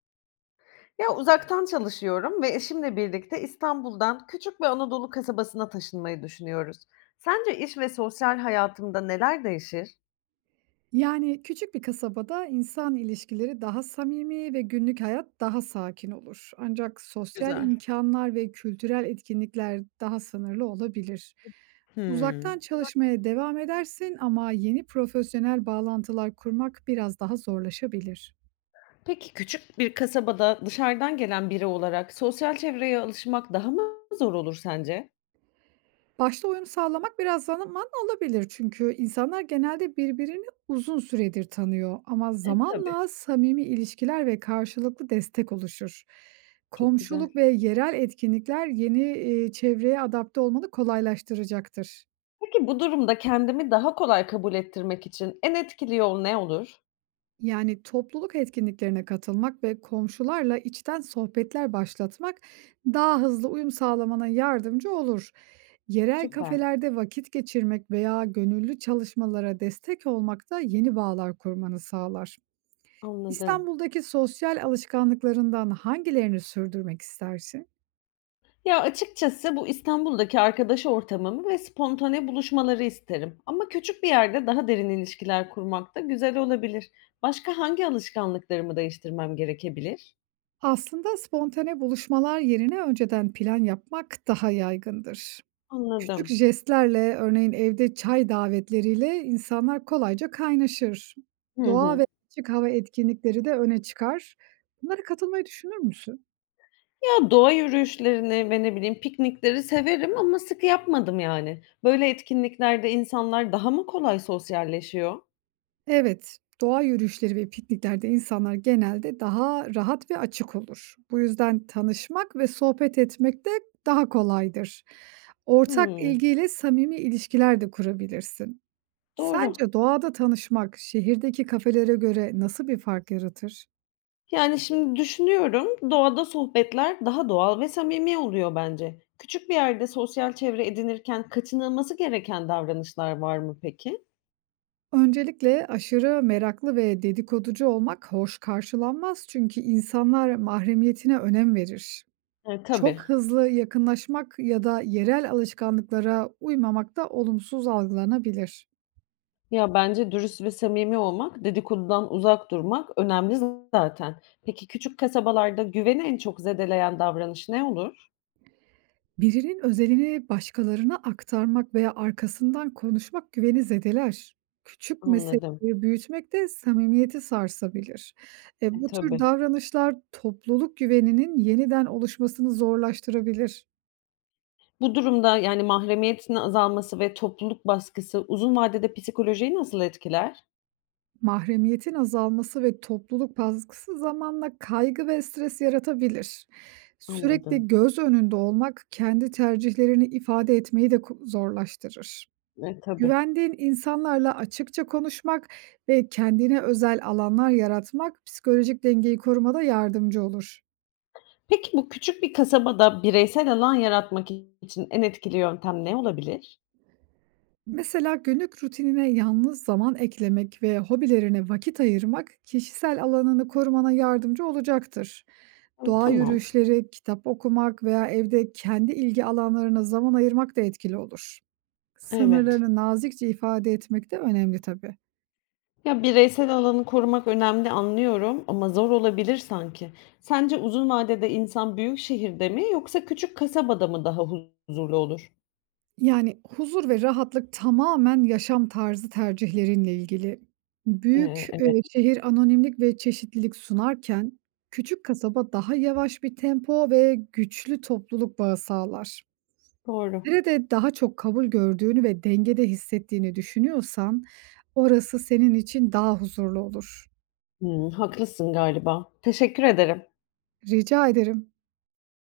Ya, uzaktan çalışıyorum ve eşimle birlikte İstanbul'dan küçük bir Anadolu kasabasına taşınmayı düşünüyoruz. Sence iş ve sosyal hayatımda neler değişir? Yani küçük bir kasabada insan ilişkileri daha samimi ve günlük hayat daha sakin olur. Ancak sosyal Güzel. imkanlar ve kültürel etkinlikler daha sınırlı olabilir. Uzaktan Hımm. çalışmaya devam edersin ama yeni profesyonel bağlantılar kurmak biraz daha zorlaşabilir. Peki, küçük bir kasabada dışarıdan gelen biri olarak sosyal çevreye alışmak daha mı zor olur sence? Başta uyum sağlamak biraz zaman alabilir çünkü insanlar genelde birbirini uzun süredir tanıyor ama E, tabii. zamanla samimi ilişkiler ve karşılıklı destek oluşur. Çok güzel. Komşuluk ve yerel etkinlikler yeni çevreye adapte olmanı kolaylaştıracaktır. Peki, bu durumda kendimi daha kolay kabul ettirmek için en etkili yol ne olur? Yani topluluk etkinliklerine katılmak ve komşularla içten sohbetler başlatmak daha hızlı uyum sağlamana yardımcı olur. Yerel Süper. kafelerde vakit geçirmek veya gönüllü çalışmalara destek olmak da yeni bağlar kurmanı sağlar. Anladım. İstanbul'daki sosyal alışkanlıklarından hangilerini sürdürmek istersin? Ya, açıkçası bu İstanbul'daki arkadaş ortamımı ve spontane buluşmaları isterim. Ama küçük bir yerde daha derin ilişkiler kurmak da güzel olabilir. Başka hangi alışkanlıklarımı değiştirmem gerekebilir? Aslında spontane buluşmalar yerine önceden plan yapmak daha yaygındır. Küçük Anladım. jestlerle, örneğin evde çay davetleriyle insanlar kolayca kaynaşır. Hı Doğa hı. ve açık hava etkinlikleri de öne çıkar. Bunlara katılmayı düşünür müsün? Ya, doğa yürüyüşlerini ve ne bileyim piknikleri severim ama sık yapmadım yani. Böyle etkinliklerde insanlar daha mı kolay sosyalleşiyor? Evet, doğa yürüyüşleri ve pikniklerde insanlar genelde daha rahat ve açık olur. Bu yüzden tanışmak ve sohbet etmek de daha kolaydır. Ortak Hımm. ilgiyle samimi ilişkiler de kurabilirsin. Doğru. Sence doğada tanışmak şehirdeki kafelere göre nasıl bir fark yaratır? Yani, şimdi düşünüyorum, doğada sohbetler daha doğal ve samimi oluyor bence. Küçük bir yerde sosyal çevre edinirken kaçınılması gereken davranışlar var mı peki? Öncelikle aşırı meraklı ve dedikoducu olmak hoş karşılanmaz çünkü insanlar mahremiyetine önem verir. Tabii. Çok hızlı yakınlaşmak ya da yerel alışkanlıklara uymamak da olumsuz algılanabilir. Ya, bence dürüst ve samimi olmak, dedikodudan uzak durmak önemli zaten. Peki küçük kasabalarda güveni en çok zedeleyen davranış ne olur? Birinin özelini başkalarına aktarmak veya arkasından konuşmak güveni zedeler. Küçük Anladım. meseleleri büyütmek de samimiyeti sarsabilir. E, E, bu tür tabii. davranışlar topluluk güveninin yeniden oluşmasını zorlaştırabilir. Bu durumda, yani, mahremiyetin azalması ve topluluk baskısı uzun vadede psikolojiyi nasıl etkiler? Mahremiyetin azalması ve topluluk baskısı zamanla kaygı ve stres yaratabilir. Sürekli Anladım. göz önünde olmak kendi tercihlerini ifade etmeyi de zorlaştırır. E, tabii. Güvendiğin insanlarla açıkça konuşmak ve kendine özel alanlar yaratmak psikolojik dengeyi korumada yardımcı olur. Peki bu küçük bir kasabada bireysel alan yaratmak için en etkili yöntem ne olabilir? Mesela günlük rutinine yalnız zaman eklemek ve hobilerine vakit ayırmak kişisel alanını korumana yardımcı olacaktır. Hı. Doğa Tamam, yürüyüşleri, kitap okumak veya evde kendi ilgi alanlarına zaman ayırmak da etkili olur. evet. Sınırlarını nazikçe ifade etmek de önemli tabii. Ya bireysel alanı korumak önemli anlıyorum ama zor olabilir sanki. Sence uzun vadede insan büyük şehirde mi yoksa küçük kasabada mı daha huzurlu olur? Yani, huzur ve rahatlık tamamen yaşam tarzı tercihlerinle ilgili. Büyük, Ee, evet, eee, şehir anonimlik ve çeşitlilik sunarken küçük kasaba daha yavaş bir tempo ve güçlü topluluk bağı sağlar. doğru. Nerede daha çok kabul gördüğünü ve dengede hissettiğini düşünüyorsan orası senin için daha huzurlu olur. Hmm, haklısın galiba. Teşekkür ederim. Rica ederim.